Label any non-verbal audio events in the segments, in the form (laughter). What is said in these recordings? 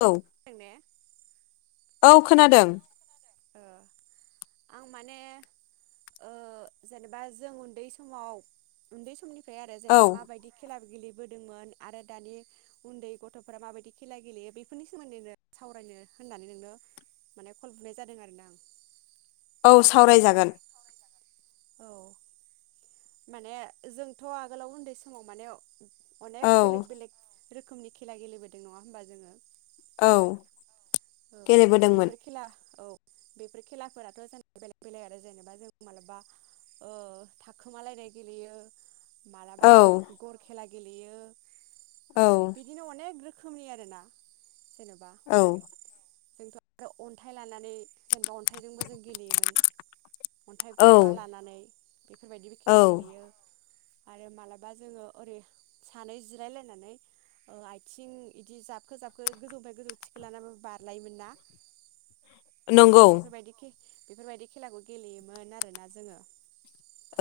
औ ने औ खोनादों ओ आं माने ओ जेनेबा जों उन्दै समाव उन्दै समनि फ्राय आरो औ जेनबा माबायदि खेला गेलेबोदोंमोन आरो दानि उन्दै गथ'फोरा माबायदि खेला गेलेयो बेफोरनि सोमोन्दै नो सावरायनो होननानै नोंनो माने खल बुनाय जा दों आरोना आं। औ सावरायजागोन। औ माने जोंथ' आगोलाव उन्दै समाव माने अनेक औ बेलेग बेलेग रोखोमनि खेला गेलेबोदों नङा होमबा जोङो औ औ गेलेबोदोंमोन बेफोर खेला औ बेफोर खेलाफोराथ' जेनबा बेलेग बेलेग आरो जेनेबा जों मालाबा ओ थाखोमालायनाय गेलेयो मालाबा औ गर खेला गेलेयो बिदिनो अनेक रोखो खोमनि आरोना जेनबा औ जोंथ' आरो अन्थाइ लानानै जेनेबा अन्थाइजोंबो जों गेलेयोमोन। अन्थाइ गरबा लानानै बेफोरबायदिबो औ खेला गेलेयो। आरो मालाबा जोङो ओरै सानै जिरायलायनानै ओ आथिं बिदि जाबखो जाबखो गोजौनि गोजौ थिखि लानानै बार लाइयोमोना। नंगौ बेफोरबायदि खेलाखौ गेलेयोमोन आरोना जोङो।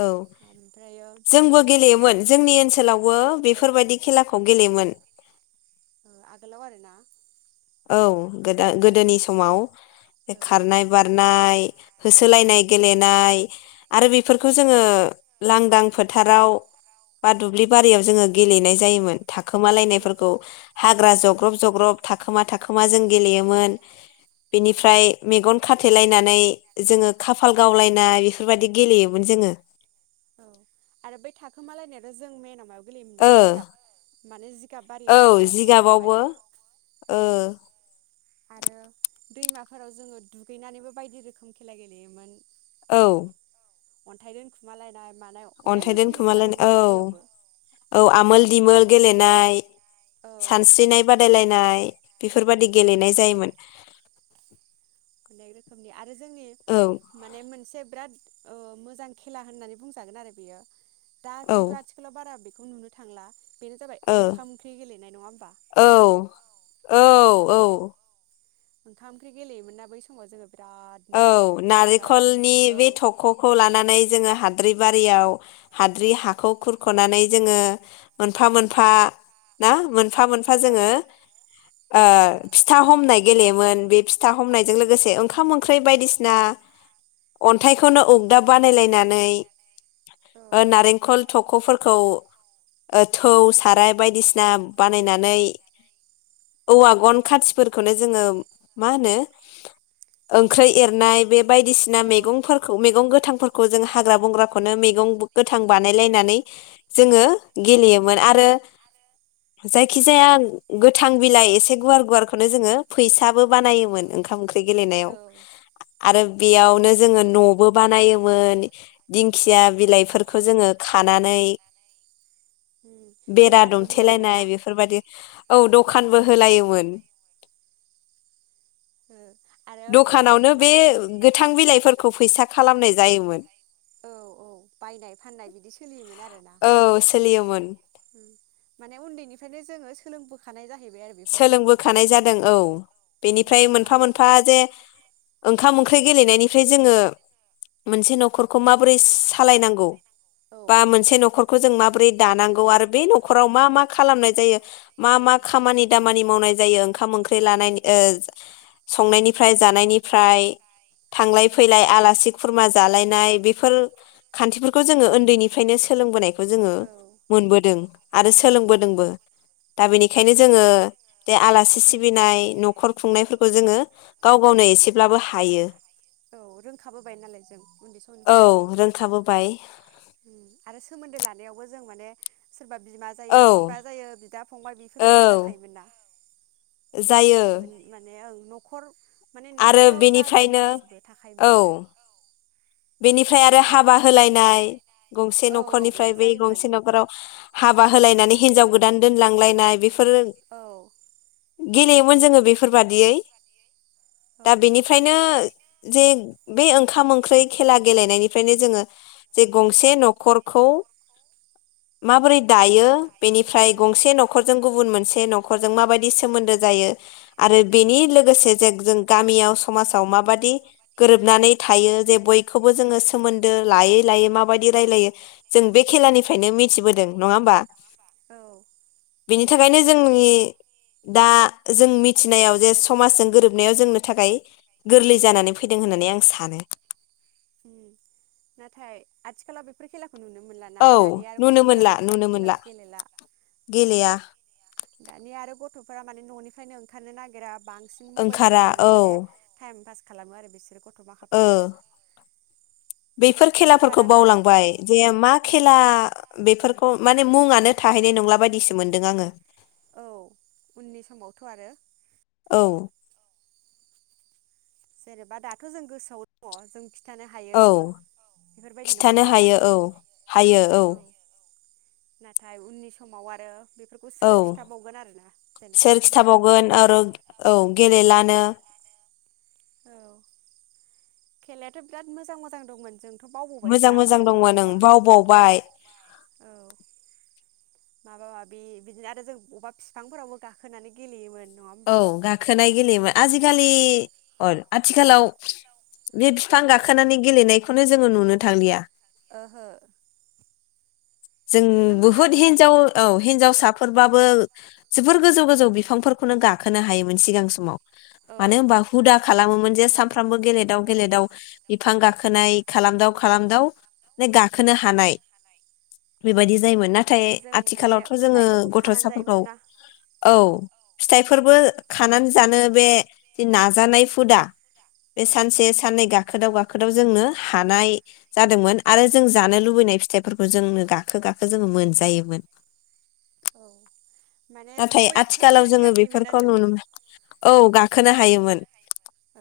औ ओमफ्रायो जोंबो मोनसे गेलेयोमोन जोंनि ओनसोलावबो ओ बेफोरबायदि खेलाखौ गेलेयोमोन आगगोलाव आरोना औ गो उम गोदोनि समाव औ खारनाय बारनाय औ होसोलायनाय गेलेनाय आरो औ बेफोरखौ जोङो लांदां फोथाराव बा दुब्लि बारियाव जोङो गेलेनाय जायोमोन उम थाखोमालायनायफोरखौ हाग्रा औ जग्रब जग्रब थाब - थाखोमा जों गेलेयोमोन बेनिफ्राय मेगन खाथेलायनानै जोङो खाफाल गावलायनाय बेफोरबायदि गेलेयोमोन जोङो औ आरो बै थाखोमालायनायाथ जों मेन मायाव गेलेयोमबा ओ जिगाब माने जिगाब औ बारियाव आरोना सिङावहाय जिगाबावबो ओ औ आरो दैमाफोराव जोङो दुगैनानैबो बायदि रोखोम खेला गेलेयोमोन औ अन्थाइ दोनखुमालाय अन्थाइ दोनखोमालाय औ दैयावबो औ आमोल दिमोल गेलेनाय औ सानस्रिनाय बादायलायनाय बेफोरबादि औ गेलेनाय जायोमोन (inaudible) आरो जोंनि औ माने मोनसे बिराद ओ मोजां खेला होननानै बुंजागोन आरो बियो दा औ खिन्थु ओ आथिखालाव बारा बे खौ नुनो थांला बेनो जाबाय ओंखाम ओंख्रि गेलेनाय नङा होमबा औ औ औ औ ओंखाम ओंख्रै गेलेयोमोनना बै समाव जोंङो औ नारेंखलनि औ बे थख'खौ लानानै जोंङो हा हाद्रि बारियाव हाद्रि हाखौ खुरखनानै जोंङो मोनफा मोनफा ना मोनो फा मोनफा औ जोंङो ओ फिथा हमनाय गेलेयोमोन बे फिथा हमनायजों लोगोसे ओंखाम ओं ख्रै बायदिसिना अन्थाइखौनो उगदाब बानायलायनानै औ ओ नारेंखल थख'फोरखौ ओ थौ साराय बायदिसिना बानायनानै औवा गन खाथिफोरखौनो जोंङो मा होनो ओंख्रै एरनाय बे बायदिसिना औ मैगंफोरखौ मैगं गोथांफोर खौ जों हाग्रा बंग्राखौनो मैगं गोथां बानायलायनानै जोंङो गेलेयोमोन आरो जायखि जाया गोथां बिलाइ एसे गुवार गुवारखौनो जोंङो फैसाबो बानायोमोन ओंखाम ओंख्रि गेलेनायाव औ आरो बेयावनो जोंङो न'बो बानायोमोन दिंखिया बिलाइफोरखौ जोङो खानानै उम बेरा दखानबो होलायोमोन दुमथेलायनाय ना बेफोरबादि औ दखानबो होलायोमोन। (inaudible) दखानावनो बे माने गोथां बिलाइफोर खौ फैसा खालामनाय जायोमोन। औ औ बायनाय फाननाय बिदि सोलियोमोन आरोना। औ सोलियोमोन माने उन्दैनि बेनिखायनो जोङो सोलोंबोखानाय जाहै सोलोंबोखानाय जादों औ औ बेनिफ्राय मोनफा मोनफा रोंखाबोजोबनाय जे ओंखाम ओंख्रै गेलेनायनिफ्राय जोङो मोनसे न'खरखौ माबोरै सालायनांगौ औ ओं बा मोनसे न'खरखौ जों माबोरै दानांगौ आरो बे न'खराव मा मा खालामनाय जायो। मा मा खामानि खामानि मावनाय जायो। ओंखाम ओंख्रि लानायनि ओ संनायनिफ्राय जानायनिफ्राय थांलाइ फैलाय आलासि खुरमा जालायनाय बेफोर खान्थिफोरखौ जोङो ओन्दैनिफ्रायनो सोलोंबोनाय जोङो औ मोनबोदों। आरो सोलोंबोदोंबो। दा बेनिखायनो माने जोङो दे आलासि उम सिबिनाय न' न'खर खुंनायफोरखौ जोङो गाव गावनो एसेब्लाबो हायो। औ रोंखाबोबाय नालाय जों उन्दै औ समनिफ्रायनो रोंखाबोबाय औ। आरो सोमोन्दो लानायावबो जों माने सोरबा बिमा जायो औ बिफा जायो बिदा फंबाय औ बेफोरबायदि जाखायोमोन ना जायो मोन-माने ओं। न'खर माने आरो न'खराव जा दं बेनिफ्रायनो गासिबो औ थाखायोमोन आरो। बेनिफ्राय आरो हाबा होलायनाय गंसे औ औ न'खरनिफ्राय बेबो बै जायोमोन गंसे न'खराव हाब हाबा होलायनानै हिनजाव गोदान दोनलांलायनाय बेफोर औ गेलेयोमोन जोङो बेफोरबादियै। दा बेनिफ्रायनो जे बे ओंखाम ओंख्रै खेला गेलेनायनिफ्रायनो जोङो जे गंसे न'खरखौ माबोरै दायो बेनिफ्राय औ गंसे न'खरजों गुबुन मोनसे बे न'खरजों माबायदि सोमोन्दो जायो आरो बेनि लोगोसे जों जों गामियाव समाजाव माबादि गोरोबनानै थायो जे बय बयखौबो जोंओ सोमोनदो लायै लायै माबादी राइलाइडो़ जों से खेलानिफ्राइनो मिथिबोदों नङा ओमबा औ बेनि थाखाइनो जोंनि दा जों मिथिनायाव जे समाजजों गोरोबनायखौ। जोबनायाव जोंनो थाखाय गोरलै जानानै फैदों होननानै आं सानो। उम नाथाय आथिखालाव बेफोर खेलाखौ खौ नुनो मोनलााना औ दानिया आरो नुनो गथ'फोरा मोनला नुनो बेफोरबायदि मोनला खेलाखौ गेलेला औ गेलेया दानिया आरो गथ' गथ'फोरा माने न'निफ्रायनो ओंखारनो नागिरा। बांसिन ओंखारा मबाइलफोरजोंनो औ माने टाइम पास। खालामो आरो बिसोर बे गथ' माखाफ्रा औ। ओ बेफोर खेलाफोरखौ बावलांबाय जे मा औ खेला बेफोरखौ माने मुङानो थाहैनाय नंला बायदिसो मोनदों आङो। औ उननि समावथ' आरो औ जेनेबा दाथ' जों गोसोआव दङ जों खिथानो हायो औ बेफोरबायदि नङा खिथानो होमबा हायो औ हायो औ। नाथाय उननि समाव आरो बे औ सोर खिथाबावगोन आरो औ गेलेला- नो। औ खेलायाथ' बिराद मोजां मोजां दंमोन जों मोजां मोजां दंमोन ओं बावबावबाय। औ माबा माबि बिदिनो आरो जों बबा फिफांफोरावबो गाखोनानै गेलेयोमोन। नङा औ होमबा गाखोनाय गेलेयोमोन आजिखालि। अ आथिखालाव बे फिफां ओ गाखोनानै गेलेनायखौनो जोङो नुनो थांलिया। ओहो जों नुनोनो मोना बुहुत आरोना हिनजाव बिदि औ हिनजावसाफोर- बाबो जोबोर गोजौ गोजौ बिफांफोरखौनो गाखोनो हायोमोन सिगां समाव। औ मानो होनबा हुदा खालामोन जे सान फ्रामबो गेलेदाव औ गेलेदाव बिफां गा खोनाय खालामदाव खालामदाव नो गाखोनो हानाय औ बेबायदि जायोमोन नाथाय जों माने आथिखालावथ' जोङो फिथाइफोरखौ खानानै गथ'साफोरखौ जायोमोन ना औ। फिथाइफोरबो खानानै जानो बे जि नाजानाय हुदा। बे औ सानसे साननै गा खोदाव गाखोदाव जोंनो हानाय जादोंमोन आरो जों जानो लुबैनाय फिथाइफोरखौ जोंनो गाखो गाखो जोङो मोनजायोमोन। औ माने नाथाय गय बिफांफोर आथिखालाव मानि जोङो गाखोयोमोन ना बेफोरखौ जों नुनो मोनला। औ गाखोनो हायोमोन।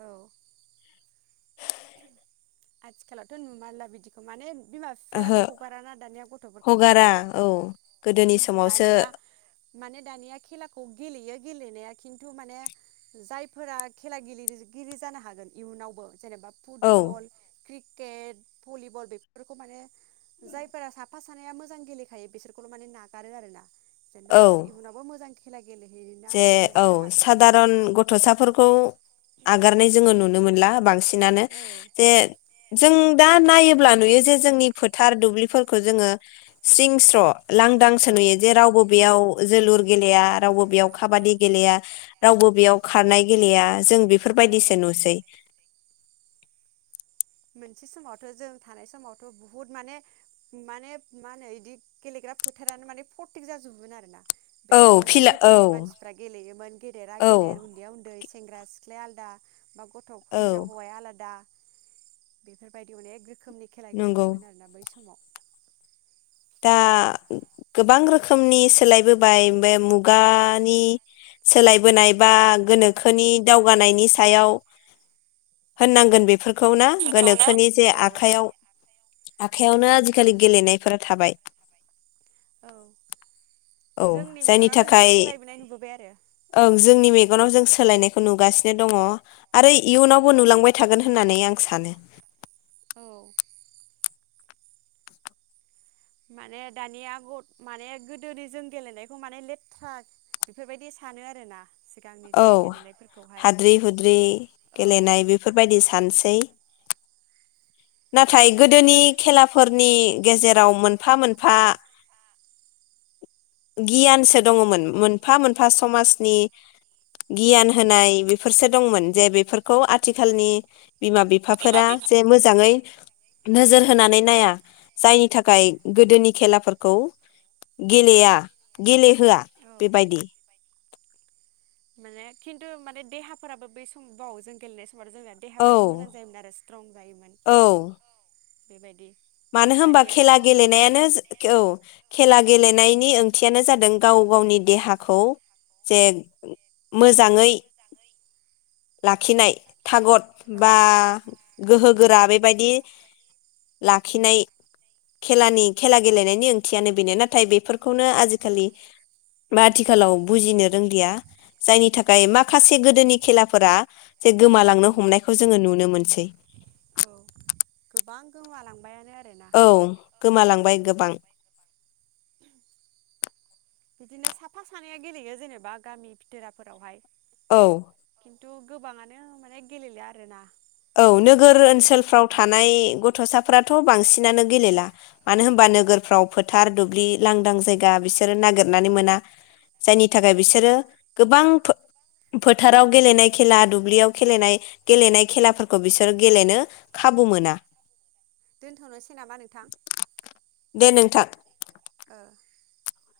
औ आथिखालावथ' नुमारला बिदिखौ माने बिमा ओहो फिफायाबो हगाराना दानिया गथ'फोरखौहाय हगारा औ गोदोनि समावसो दानिया माने दानिया खेलाखौ गेलेयो गेलेनाया खिन्थु माने जायफोरा खेला गेलेगिरि जानो हागोन इयुनावबो जेनेबा औ फुटबल क्रिकेट, भलिबल बेफोरखौ माने जायफोरा साफा सानैया मोजां गेलेखायो बिसोरखौल' माने नागारो आरोना। जेनबा बिसोर औ इउनावबो मोजां खेला गेलेहैना जे हैग्रा औ जानो हागोन सादारन बेबायदियाव गथ'साफोरखौ आगारनाय जोङो नुनो मोनला बांसि नानो औ जे जों दा नायोब्ला नुयो जे जोंनि फोथार दुब्लिफोरखौ जोङो सिं स्र' लांदांसो नुयो जे रावबो बेयाव जोलुर गेलेया रावबो बेयाव खाबादि गेलेया रावबो बेयाव खारनाय गेलेया जों औ बेफोरबायदिसो नुसै। मोनसे समावथ' जों थानाय समावथ' बुहुत माने माने मा होनो इदि गेलेग्रा फोथारानो माने फरटिक जाजोबोमोन आरोना। औ बेहाय फिला अनेक औ रोखोमनि मानसिफ्रा गेलेयोमोन गेदेरा औ गेदेर उन्दैयाव उन्दै सेंग्रा सिख्लाया आलदा बा गथ' औ हिनजाव हौवाया आलादा बेफोरबायदि अनेक रोखोमनि खेला नंगौ गेलेयोमोन ना बै स माव। दा गोबां रोखोमनि सोलायबोबाय बे मुगानि सोलायबोनाय बा गोनोखोनि दावगानायनि सायाव होननांगोन बेफोर खौ ना गोनोखोनि जे औ आखाइयाव आखायावनो आजिखालि गेलेनायफोरा थाबाय। औ। औ जोंनि जायनि मेगनावनो जों थाखाय सोलायबोनाय नुबोबाय आरो ओं जोंनि मे गनाव जों सोलायनायखौ नुगासिनो दङ आरो इयुनावबो नुलांबाय थागोन होननानै आं सानो। औ। माने दानिया ग माने गोदोनि जों गेलेनायखौ माने लेथ्रा बेफोरबायदि सानो आरोना। सिगांनि औ जों गेलेनायफोरखौहाय हाद्रि हुद्रि औ गेलेनाय बेफोरबायदि सानसै। नाथाय खिन्थु गोदोनि बेफोर खेलाफोरनि औ गेजेराव मोनफा मोन फा गियानसो दङमोन मोनफा मोनफा समाजनि गियान होनाय बेफोरसो दंमोन जे बेफोरखौ आथिखालनि बिमा बिफाफोरा जे मोजाङै नोजोर होनानै नाया जायनि थाखाय गोदोनि खेलाफोरखौ गेलेया गेले होआ औ बेबायदि। माने खिन्थु माने देहाफोराबो बै सम बाव जों गेलेनाय सम मावथ' जोंनिया औ देहाफ्राबो मोजां जायोमोन आरो स्ट्रं जायोमोन। औ बेबायदि मानो होमबा खेला दानियाथ' दुरबल गेलेनायानो जो औ खेला गेलेनायनि ओंथियानो जादों गाव गावनि देहाखौ जे मोजाङै लाखिनाय। थागद औ बा गोहो गोरा बेबायदि बेबायदि लाखिनाय खेलानि खेला गेलेनायनि ओंथियानो बेनो नाथाय बेफोरखौनो आजि खालि बा आथिखालाव बुजिनो रोंलिया जायनि थाखाय माखासे गोदोनि खेला फोरा जे गोमालांनो उम हमनायखौ जोङो नुनो मोनसै। गोमालांबाय औ गोमालांबाय गोबां बिदिनो साफा सानैआ गेलेयो जेनेबा गामि भिथोराफोरावहाय। औ। खिन्थु गोबाङानो माने गेलेलिआ आरोना। औ नोगोर ओनसोलफ्राव थानाय गथ'साफोराथ' बांसिनानो गेलेला मानो होनबा नोगोरफ्राव फोथार दुब्लि लांदां जायगा बिसोरो नागिरनानै मोना जायनि औ थाखाय बिसोरो गोबां फोथाराव गेलेनाय खेला दुब्लियाव खेलेनाय गेलेनाय खेलाफोरखौ बिसोर गेलेनो खाबु मोना। दोनथ'नोसै नामा नोंथां? दे नोंथां। (inaudible)